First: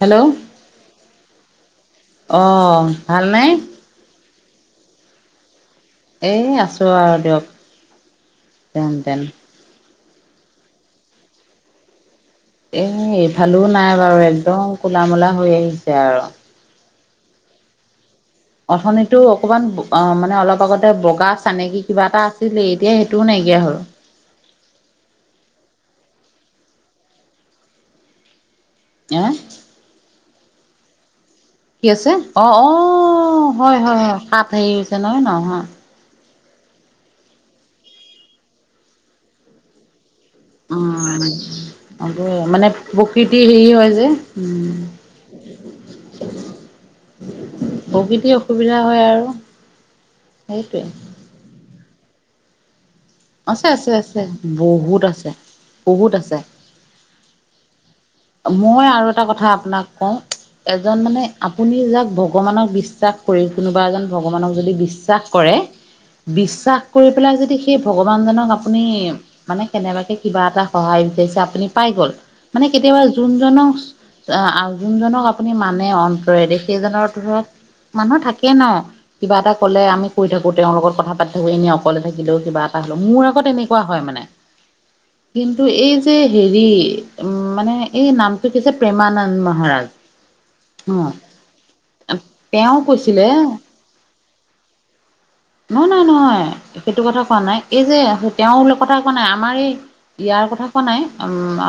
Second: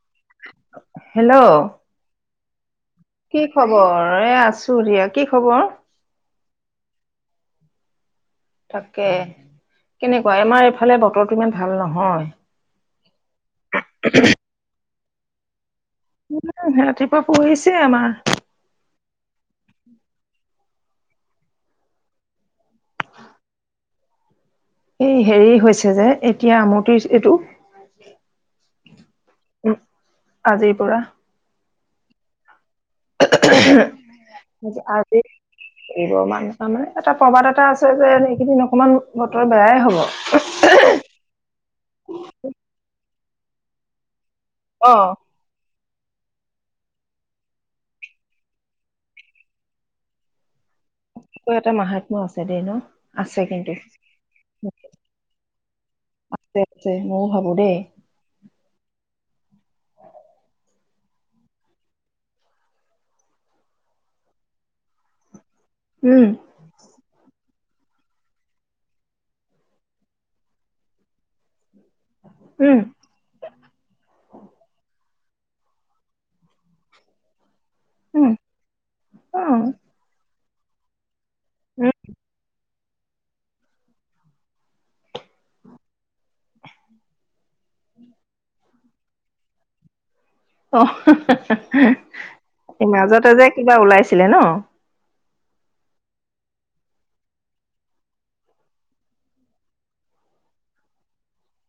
Hello hello. অঁ। কি ভালনে খবৰ? এ আছে আছো দিয়া। কি খবৰ? এই আছোঁ আৰু দিয়ক। যেন তাকে। তেন কেনেকুৱা আমাৰ এইফালে বতৰটো ইমান ভাল নহয়। এ এইফালো নাই বাৰু একদম কুলামলা হৈ আহিছে। আৰু [unintelligible] ক পঢহিছে আমাৰ অথনিটো অকমান মানে অলপ আগতে বগা চানেকী কিবা এটা আছিল এতিয়া সেইটোও নাইকিয়া হ'ল। এই হেৰি হৈছে যে এতিয়া আমূৰটিৰ এইটো এহ? উ আজিৰ পৰা কি আছে? অ অ! অ হয় হয় হয় কাত হেৰি হৈছে আজি নহয় নহয় হয়! কৰিব মানে তাৰমানে এটা প্ৰবাদ এটা আছে যে এইকেইদিন অকমান বতৰ বেয়াই হ'ব। উম্ হ [inaudible] মানে প্ৰতি হেৰি হয় যে উম। অ প্ৰকৃতি অসুবিধা হয় আৰু সেইটোৱে এটা মাহাত্ম আছে দেই ন। আছে আছে আছে বহুত আছে। আছে আছে মইও ভাবো দেই। মই আৰু এটা কথা আপোনাক কওঁ, এজন মানে আপুনি যাক ভগৱানক বিশ্বাস কৰি কোনোবা এজন ভগৱানক যদি বিশ্বাস কৰে উম বিশ্বাস কৰি পেলাই যদি সেই ভগৱান জনক আপুনি মানে কেনেবাকে কিবা এটা সহায় বিচাৰিছে আপুনি পাই গ'ল মানে উম কেতিয়াবা যোনজনক আ আ যোনজনক আপুনি মানে অন্তৰেৰে সেইজনৰ ধৰক মানুহ উম থাকে ন কিবা অ এটা কলে আমি কৰি থাকো। তেওঁৰ লগত কথা পাতি থাকোঁ এনেই উম অকলে থাকিলেও কিবা মোৰ আকৌ তেনেকুৱা হয় মানে, কিন্তু এই যে হেৰি, উম মানে এই নামটো কি যে, প্ৰেমানন্দ মহাৰাজ। অ' তেওঁ কৈছিলে মাজতে যে কিবা ওলাইছিলে ন? নহয় নহয় নহয়। সেইটো কথা কোৱা নাই, এই যে তেওঁলোকৰ কথা কোৱা নাই। আমাৰ এই ইয়াৰ কথা কোৱা নাই।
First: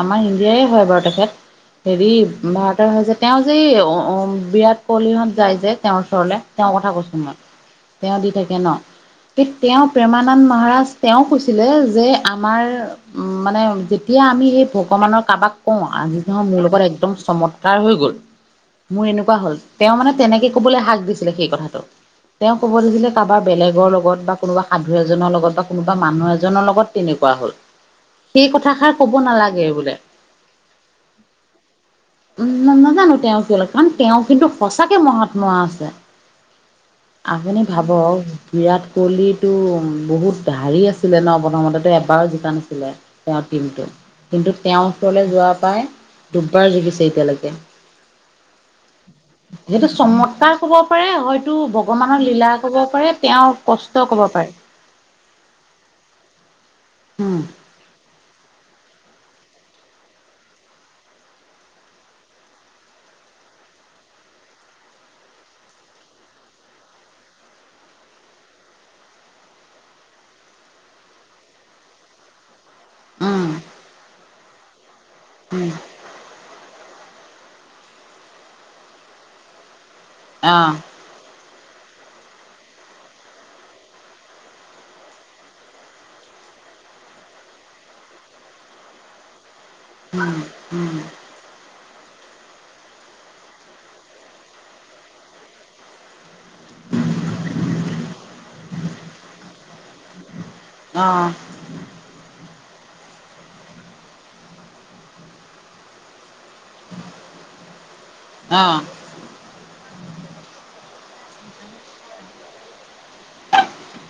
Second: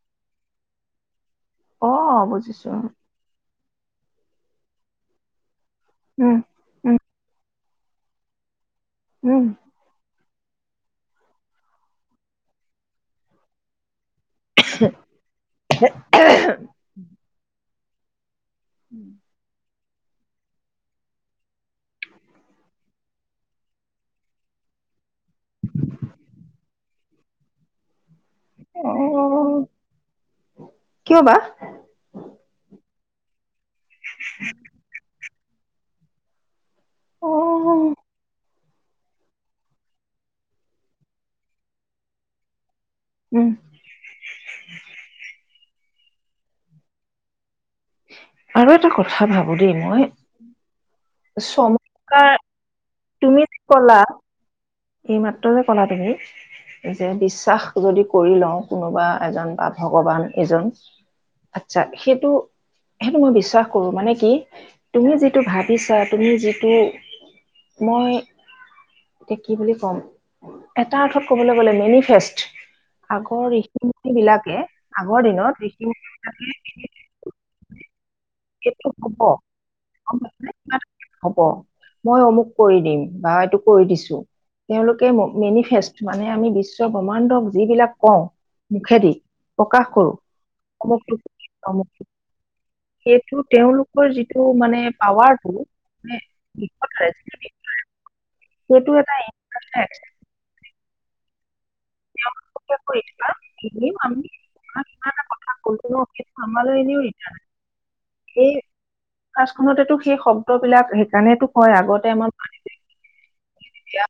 আমাৰ ইণ্ডিয়াই হয় বাৰু তেখেত। অ হেৰি বুজিছো ভাৰতৰ হৈছে, তেওঁ- যে অ' বিৰাট কোহলিহঁত যায় যে তেওঁৰ উম ওচৰলে, তেওঁৰ কথা উম কৈছো মই। তেওঁ দি থাকি ন? হে উম তেওঁ প্ৰেমা মহাৰাজ তেওঁ কৈছিলে যে, আমাৰ উ মানে এতিয়া আমি সেই ভগৱানৰ কাৰোবাক কওঁ, আজি নহয় মোৰ লগত একদম চমৎ কাৰ হৈ গ'ল। মোৰ এনেকুৱা হ'ল। তেওঁ মানে তেনেকে ক'বলৈ হাক দিছিলে সেইকথাটো। তেওঁ ক'ব দিছিলে কাৰোবাৰ বেলেগৰ লগত বা কোনোবা সাধু এজনৰ লগত। লগত বা কোনোবা মানুহ এজনৰ লগত তেনেকুৱা হ'ল। সেই কথাষাৰ অ ক'ব নালাগে বোলে। কিয় বা উম নাজানো। তেওঁ কিয়? কাৰণ তেওঁ কিন্তু, সঁচাকে মহৎ নোৱা আছে। অ আপুনি ভাব বিৰাট কোহলিটো বহুত হাৰি আছিলে ন? প্ৰথমতেতো এবাৰো জিকা নাছিলে। তেওঁৰ উম টিমটো, কিন্তু তেওঁৰ ওচৰলৈ যোৱা পাই দুবাৰ জিকিছে এতিয়ালৈকে। আৰু এটা কথা ভাবো দেই এইটো মই চমৎকাৰ ক'ব পাৰে। হয়তো ভগৱানৰ লীলাক হ'ব। তুমিত যে ক'লা, এইমাত্ৰ যে ক'লা তুমি যে উম বিশ্বাস যদি কৰি লওঁ কোনোবা এজন বা ভগৱান এজন। আচ্ছা, সেইটো, সেইটো মই বিশ্বাস কৰো মানে কি তুমি যিটো ভাবিছা, তুমি যিটো মই এতিয়া কি বুলি ক'ম, এটা অৰ্থত ক'বলৈ গ'লে মেনিফেষ্ট, আগৰ উম ঋষিমুনিবিলাকে আগৰ দিনত উম ঋষিমুনিবিলাকে [unintelligible] এইটো হ'ব গম পাইছানে অ কিবা এটা হ'ব মই অমুক কৰি দিম বা এইটো কৰি দিছোঁ তেওঁলোকে মেনিফেষ্ট মানে আমি বিশ্ব ব্ৰহ্মাণ্ড যিবিলাক কওঁ মুখেদি প্ৰকাশ কৰোঁ উম সেইটো তেওঁলোকৰ যিটো মানে পাৱাৰটো নে [inaudible] সেইটো এটা অ [inaudible] আমি কিবা এটা কথা কলো ন সেইটো আমালৈ এনেও ৰিটাৰ্ণ আহিব অ কাজখনতে টো সেই শব্দবিলাক সেইকাৰণে টো কয় আগতে আমাৰ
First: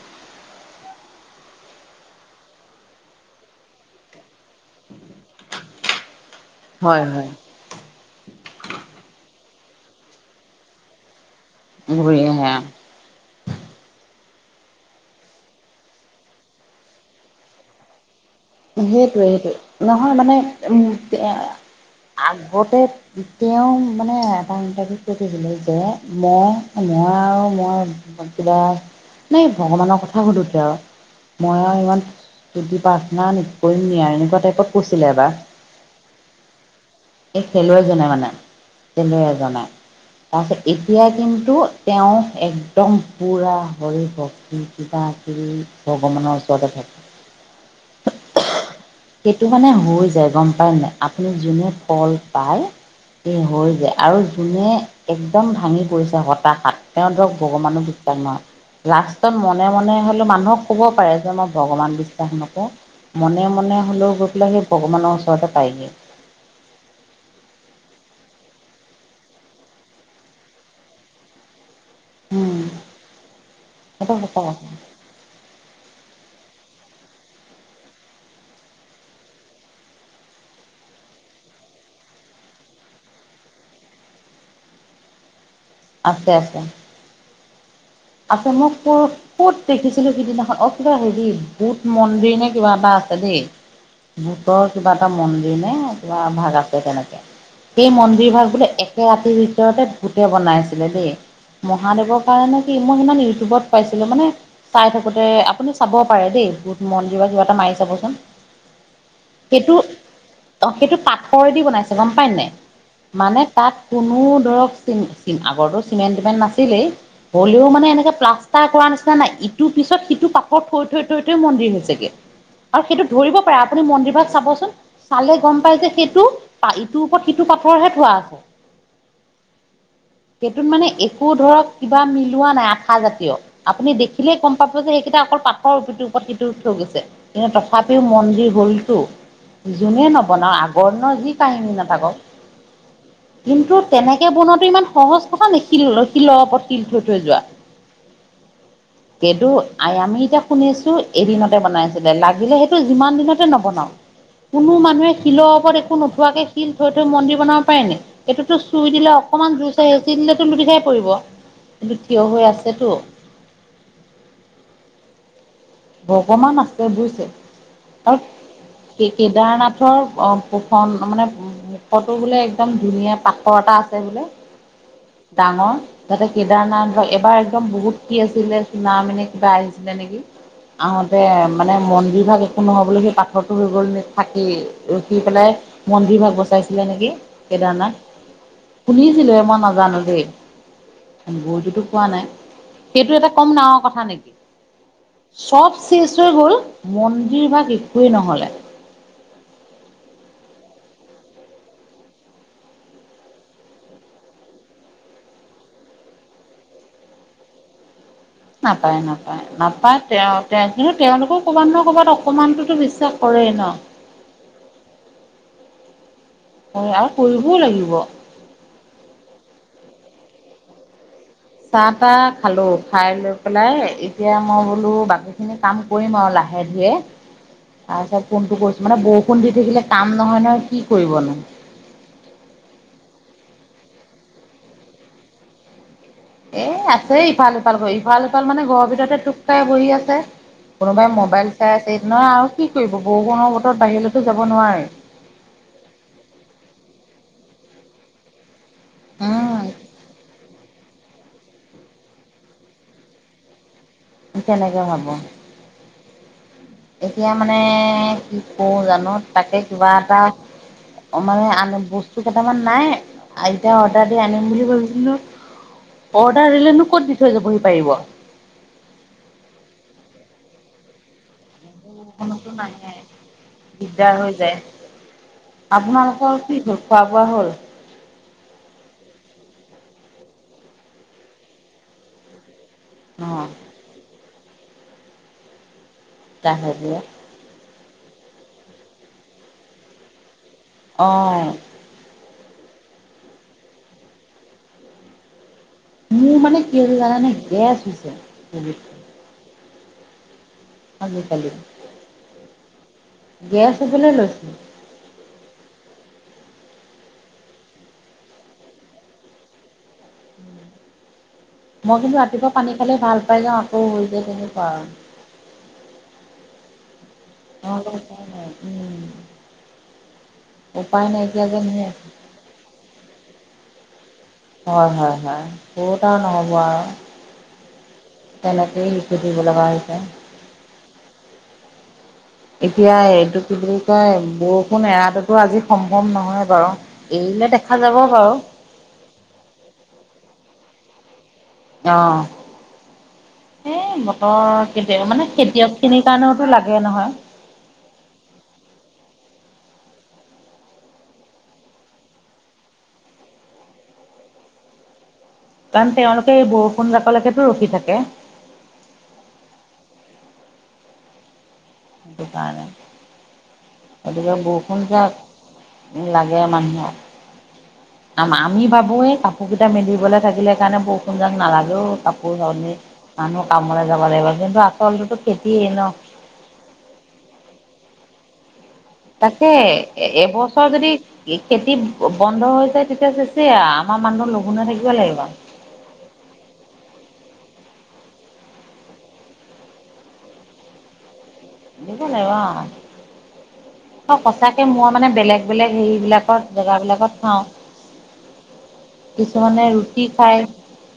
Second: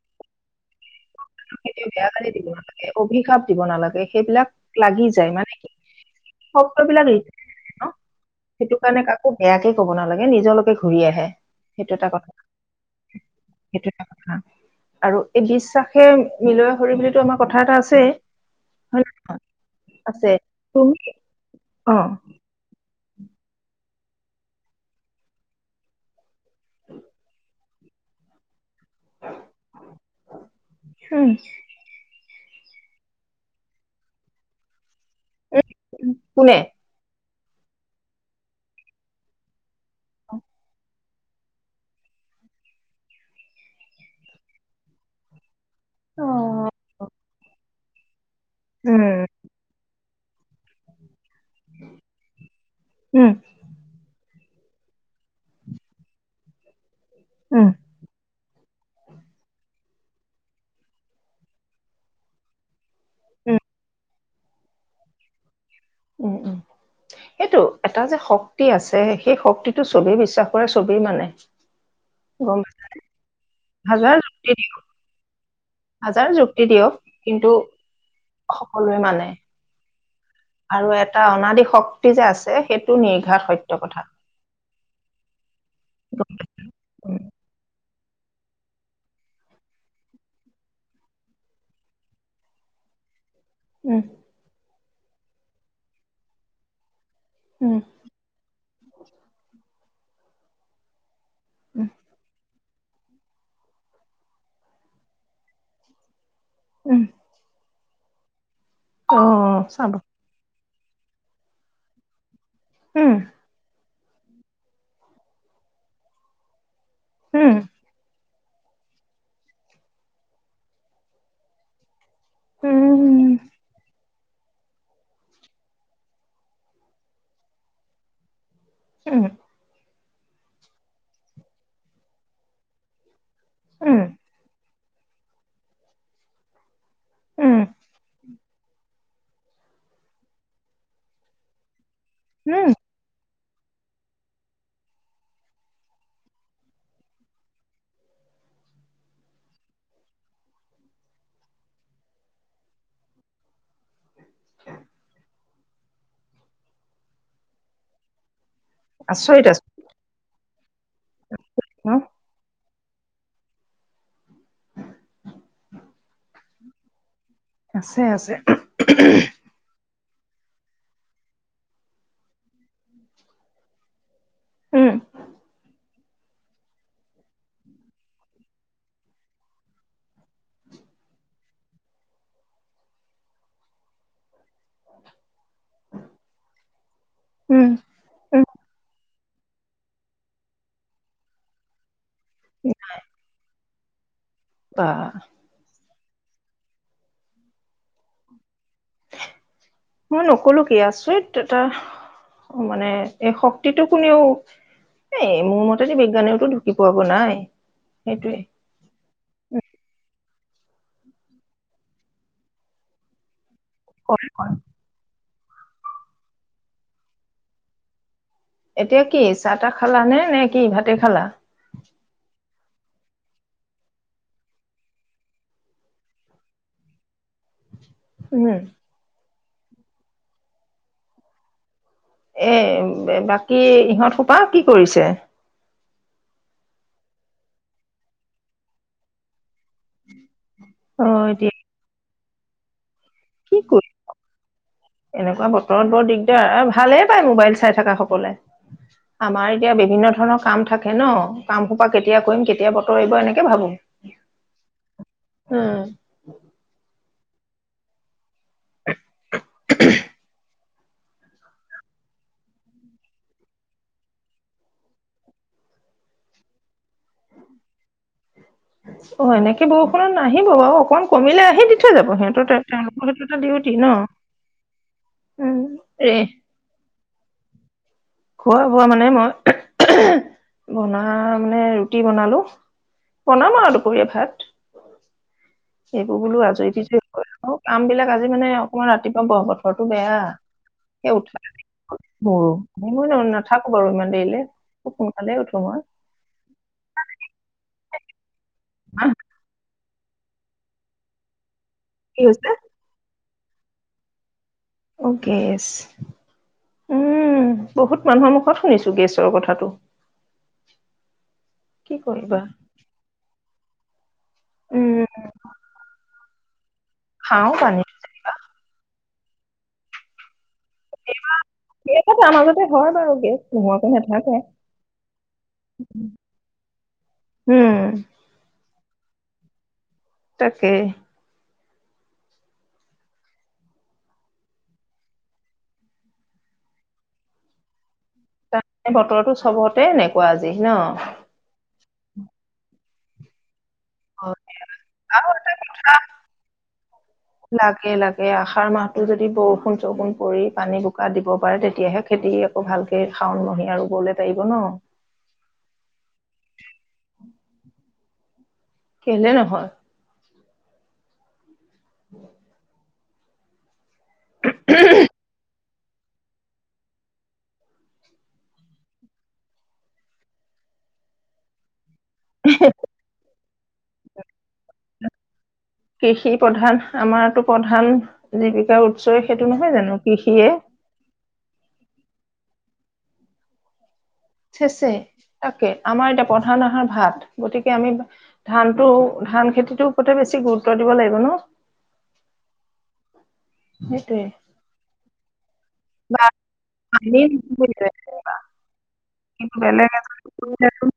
দিব নালাগে অভিশাপ দিব নালাগে সেইবিলাক লাগি যায় মানে কি [inaudible] হয় শব্দবিলাক হয় ৰিটাৰ্ণ আহে ন সেইটো কাৰণে কাকো বেয়াকে ক'ব নালাগে নিজলৈকে ঘূৰি আহে সেইটো এটা ঘূৰি কথা আহে অ সেইটো এটা কথা আৰু এই বিশ্বাস সেই মিলোৱা সৰি বুলিতো আমাৰ কথা এটা আছেই সেইটোৱে সেইটোৱে নহয় মানে উম তুমি এ অ আগতে তেওঁ মানে এটা ইণ্টাৰভিউত কৈ থৈছিলে যে মই মই আৰু মই কিবা নাই ভগৱানৰ কথা সুধোতে আৱ উম মই আৱ ইমান তুতি পাৰ্থনা নি নকইমে আৱ এনেকুৱা টাইপত কৈ ছিলে এবা কোনে এই খেলুৱৈজনে মানে খেলুৱৈ এজনে তাপিছত এতিয়া কিন্তু তেওঁ একদম পুৰা হৰি ভক্তি কিবা কিবি ভগৱানৰ ওচৰতে উম থাকে উম সেইটো মানে হৈ যায় গম পায় নাই আ আপুনি যোনে ফল পায় সি উম হৈ যায় আৰু যোনে একদম ভাঙি পৰিছে হতাশাত তেওঁ ধৰক উম ভগৱানো বিশ্বাস নহয় লাষ্টত মনে মনে হ'লেও মানুহক ক'ব পাৰে যে মই ভগৱান বিশ্বাস নকৰোঁ মনে মনে হ'লেও গৈ লে ভগৱানৰ ওচৰতে পাইগে উম উম সেইটো এটা যে শক্তি আছে সেই শক্তিটো চবেই বিশ্বাস কৰে চবেই মানে গ উম সেইটো হাজাৰ সঁচা যুক্তি কথা দিয়ক হাজাৰ যুক্তি দিয়ক কিন্তু সকলোৱে মানে। আৰু এটা অনাদি শক্তি যে আছে সেইটো নিৰ্ঘাত সত্য কথা। আছে, আছে। উম, আছে, মই ক- ক'ত দেখিছিলো সিদিনাখন? অ- কিবা হেৰি বুধ মন্দিৰ নে কিবা এটা আছে দেই। উম, মো-পা কিবা এটা মন্দিৰ নে কিবা এভাগ আছে, তেনেকে। উম, সেই মন্দিৰ ভাগ বোলে একে ৰাতিৰ ভিতৰতে ভুতে বনাইছিলে দেই। উম, মহাদেৱৰ কাৰণে কি? মই সিমান ইউটিউবত পাইছিলো, মানে চাই থাকোতে, আপুনি চাব পাৰে দেই। যত মন দিবা, কিবা এটা মাৰি চাবচোন। অঁ--চাব। অঁ, সেইটো পাতঠৰেদি বনাইছে গম পাই নাই? উম, মানে, তাক কোনো ধৰক, ওঁ এই আগৰটো চিমেণ্ট-টিমেণ্ট নাছিলেই। উম, হলেও মানে, এনেকোৱা প্লাগ- তাৰ কৰা নিচা নাই। ইটোৰ পিছত সিটো পাঠৰ থৈ থৈ থৈ থৈ মন্দিৰ হৈছেগে। উম, আৰু সেইটো ধৰিব পাৰে। আপুনি মন্দিৰভাগ- চাবচোন? চালে গম পাই যে সেইটো পালটোৰ ওপৰত সিটো পাথৰহে থোৱা আছে। ওঁ সেইটোত মানে, একো ধৰক কিবা মিলোৱা নাই। আঠা জাতীয় আপুনি উম, দেখিলেই কম। পাব যে সেইকেইটা অকল পাঠৰ। সিটো ওপত সিটো থৈ গৈছে। এ, উম, তথাপিও মন্দিৰ। ভুলটো? যোনে নবনাওক আগৰ দিনৰ যি কাহিনী নাথাকক হোঁ কিন্তু, তেনেকে বনোৱাটো ইমান সহজ কথা নেকী? লছি ল'ৱবত্‌ শিল থৈ থৈ যোৱা, এইটো আই আমি এতিয়া শুনিছো এদিনতে বনাই আছিলে, লাগিলে সেইটো যিমান দিনতে নবনাওক, কোনো মানুহে শিলৰ ওপৰত একো নোথোৱাকে শিল থৈ থৈ মন্দিৰ বনাব পাৰে নেকী? সেইটো তোচ চুইদিলে, আচৰিত অকণমান আচৰিত জোৰচে হেচি দিলেটো লুতি খাই পৰিব। ন গুটি অ--সৰা সেটো অকমান আছে, বুইছে। আছে আছে অত্‌--কে-কেদাৰনাথৰ অ পোষণ, মানে, মুখটো বোলে একদম ধুনীয়া পাথৰ এটা আছে বোলে? উম, ডাঙৰ তাতে কেদাৰনাথ বা এবাৰ একদম বহুত কি আছিলে নাম এনে কিবা আহিছিলে নেকি! আহোঁতে মানে মন্দিৰভাগ, একো নহ'বলৈ সেই পাথৰটো হৈ গ'ল নে থাকেই ৰখি পেলাই মন্দিৰভাগ বচাইছিলে নেকি। উম, কেদাৰনাথ, উম, শুনিছিলো হে, মই নাজানো দেই, বৈতোতো কোৱা নাই সেইটো এটা কম ডাঙৰ কথা নেকি। বা ছব চেছ হৈ গ'ল, মন্দিৰভাগ একোৱেই নহলে। মই নকললো কি আচৰিত এটা মানে, এই শক্তিটো কোনেও এই মোৰ মতে বিজ্ঞানেওতো ঢুকি পোৱাব নাই। সেইটোৱে নাপাই নাপাই নাপাই তেওঁ তেওঁ কিন্তু তেওঁলোকও ক'ৰবাত ন ক'ৰবাত অকমানটোতো বিশ্বাস কৰেই ন? কত কৰে? হয় আই কৰিবই লাগিব। এতিয়া কি চাহ তাহ খালা নে নে কি ভাতে খালা? চাহ তাহ খালো খাই লৈ পেলাই এতিয়া মই বোলো বাকী খিনি কাম কৰিম আৰু লাহে ধীৰে। আই ঠাইত উম কোনটো কৰিছোঁ মানে বহুত, কোন দি থাকিলে কাম নহয় নহয় কি কৰিবনো। এ বাকী ইহঁত হুপা কি কৰিছে? এ আছে ইফাল সিফাল কৰি ইফাল সিফাল মানে ঘৰৰ ভিতৰতে তোক, চাই শুই আছে, অ কোনোবাই মোবাইল এতিয়া চাই আছে,। নহ আৰু কি কৰিব? বৰষুণৰ কি বতৰত কৰি, বাহিৰলৈতো যাব নোৱাৰে। এনেকুৱা বতৰত বৰ দিগদাৰ আৰু ভালেই পায় মোবাইল চাই। চাই থকা সকলে। আমাৰ উম এতিয়া বিভিন্ন ধৰণৰ কাম থাকে, থাকে নহ, কাম সোপা কেতিয়া কৰিম কেতিয়া বতৰ এৰিব এনেকে ভাবো। এতিয়া নকৌ আক উম এতিয়া মানে কি- কও জানো তাকে কিবা এটা,। অ মানে আন বস্তু কেইটামান নাই, এতিয়া অৰ্ডাৰ দি আনিম বুলি ভাবিছিলো, অৰ্ডাৰ দিলেনো ক'ত দি থৈ যাবহি পাৰিব। অ এনেকে বৰষুণত নাহিব বাৰু অকমান কমিলে আহি দিব। দি থৈ যাব, সিহঁতৰ বৰষুণতো নাহে তেওঁলোকৰ হেতু এটা ডিউটি ন দিগদাৰ হৈ যায়। উম এ আপোনালোকৰ কি হ'ল খোৱা বোৱা হ'ল? খোৱা বোৱা মানে মই বনাম নে মানে ৰুটি বনালো। অ' বনাম আও দুপৰীয়া ভাত। এইবোৰ বোলো চাহ আজৰি খাই দিজে পেলাই হৈ অ কাম বিলাক আজি মানে অকমান ৰাতিপুৱা ব বতৰটো বেয়া। এ উঠা, অ' মোৰো, মই উ নাথাকো বাৰু ইমান দেৰিলে খুব সোনকালে উঠোঁ। মোৰ মানে কি জানে নে গেছ হৈছে। আহ, আজি কালি। কি হৈছে? গেছ হ'বলৈ লৈছে। অ' গেছ! উম বহুত মানুহৰ মুখত শুনিছো গেছৰ কথাটো। কি মই কিন্তু কৰিবা ৰাতিপুৱা পানী খালে ভাল পাই যাওঁ আকৌ হয়গে। তিনি পাৰ উম খাও পানী অ' উম! উপায় নাইকিয়া যেন হৈ আছে [unintelligible] [unintelligible] হয়! হয়! হয়! বহুত আৰু নহ'ব আৰু, উম তেনে সেই লিখিদিব লগা হৈছে। তাকেই এতিয়া এইটো কি বুলি কয়, বৰষুণ এৰাটোতো আজি সম্ভৱ নহয় বাৰু। এৰিলে দেখা যাব। বাৰু ত' বতৰটো চবতে এনেকুৱা আজি। ন। অ'হ। এ অ বতৰ, কেতিয়া মানে, খেতিয়ক খিনিৰ কাৰণেওতো লাগে নহয়। ‌ লাগে লাগে আহাৰ মাহটো যদি বৰষুণ চৰষুণ পৰি, পানী বোকা দিব পাৰে, তেতিয়াহে খেতি আকৌ ভালকে, শাওন মহিয়া ৰুবলৈ পাৰিব ন। কাৰণ তেওঁলোকে, এই বৰষুণ জাকলেকেতোঁ ৰখি থাকে। কেলে নহ'ল? এটো কাৰানে আৰু বৰষুণ যাক লাগে মানুহক। ‌ আমা, আমি ভাবোঁ এই কাপোৰ কেইটা মেলিবলৈ থাকিলে কাৰণে, বৰষুণ যাক নালাগে অ'! [unintelligible] কাপোৰ [unintelligible] মানুহ কামলৈ যাব লাগিব কিন্তু আচলটোতো খেতিয়ে ন। কৃষি প্ৰধান আমাৰতো প্ৰধান জীৱিকা। তাকে এবছৰ যদি, খেতিত। বন্ধ হৈ যায়, তেতিয়া চেচে আৰু। আমাৰ মানুহ লঘোণ হৈ থাকিব চেচে, লাগিব তাকে, আমাৰ এতিয়া প্ৰধান আহাৰ ভাত গতিকে আমি ধান টো, ধান খেতিটোৰ ওপৰতে বেছি গুৰুত্ব দিব লাগিব ন। [unintelligible] অ' সেইটোৱে সঁচাকে মই মানে, বেলেগ বেলেগ বা হেৰিবলাকত জেগাবিলাকত আমি পাওঁ। নুবুজিলে কিন্তু কিছুমানে বেলেগ ৰুটি এজন খাই, কৰিলেতো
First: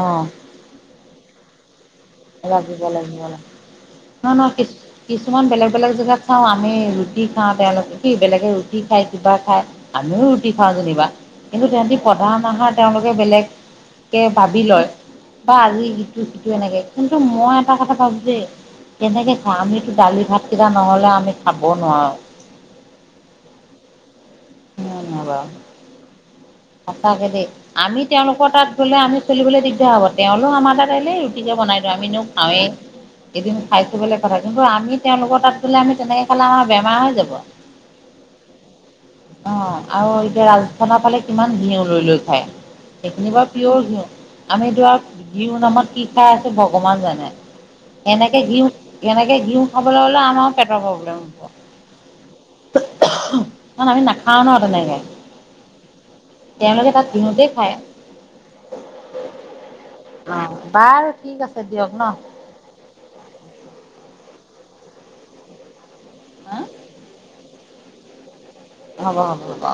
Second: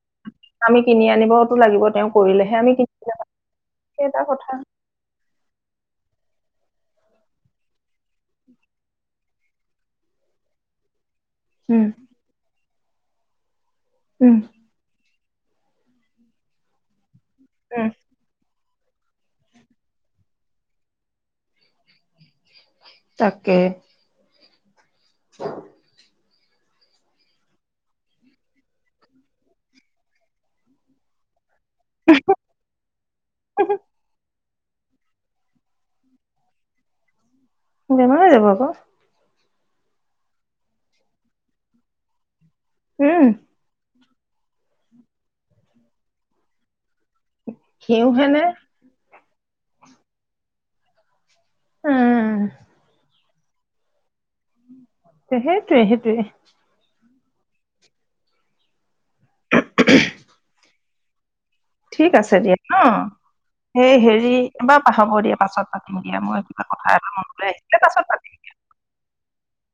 অ'হ। আমি কিনি আনিবতো লাগিব তেওঁ কৰিলেহে আমি কেতিয়াবা, সেই এটা নহয় নহয় কথা। কিছু কিছুমান বেলেগ বেলেগ জেগাত খাওঁ আমি ৰুটি খাওঁ তেওঁলোকে কি বেলেগে ৰুটি খায় কিবা খাই আমিও ৰুটি খাওঁ যেনিবা। কিন্তু উম তহঁতি প্ৰধান নশাৰ তেওঁলোকে বেলেগ। কে উম উম ভাবি লয়। বা আজি সিটো সিটো এনেকে। টো মই এটা কথা পাবাম যে। কেনেকে খাঁও আমিতো দালি ভাতকেইটা নহলে আমি খাব নোৱাৰো। তাকে। ধন্যবাদ। সঁচাকে দেই আমি তেওঁলোকৰ তাত গ'লে আমি চলিবলৈ দিগদাৰ হব তেওঁলো আমাৰ তাত আহিল। বনাই দিওঁ আমি নো খাওঁই এদিন খাই থো বলে কথা। কিন্তু আমি তেওঁলোকৰ তাত গোলে আমি তেনেকে খালে আমাৰ বেমাৰ হৈ যাব। বেমাৰ হৈ যাব আকৌ অঁ আৰু এতিয়া ৰাজস্থানৰ ফালে। কিমান ঘিউ লৈ লৈ খায়। উম, সেইখিনি বাৰ পিয়ৰ ঘিও। আমি ধোৰা বিহ নামত কি খাই আছে ভগৱান জানো। ঘিউহে নে। যেনেকে ঘিউ খাবলৈ হ'লে আমাৰো পেটৰ প্ৰব্লেম উম, হ'ব। [unintelligible] নান আমি না খা ন নাইে। সহেজ। সেইটোৱে সেইটোৱে। সিহঁতে খাই। অঁহ। বাৰ ঠিক আছে। দিয়ক ন ঠিক আছে দিয়া ন, সেই হেৰি বা। বৰ পাছত। ম দিয়া মই কিবা কথা এটা মনেই। তাৰপিছত হব হব ব।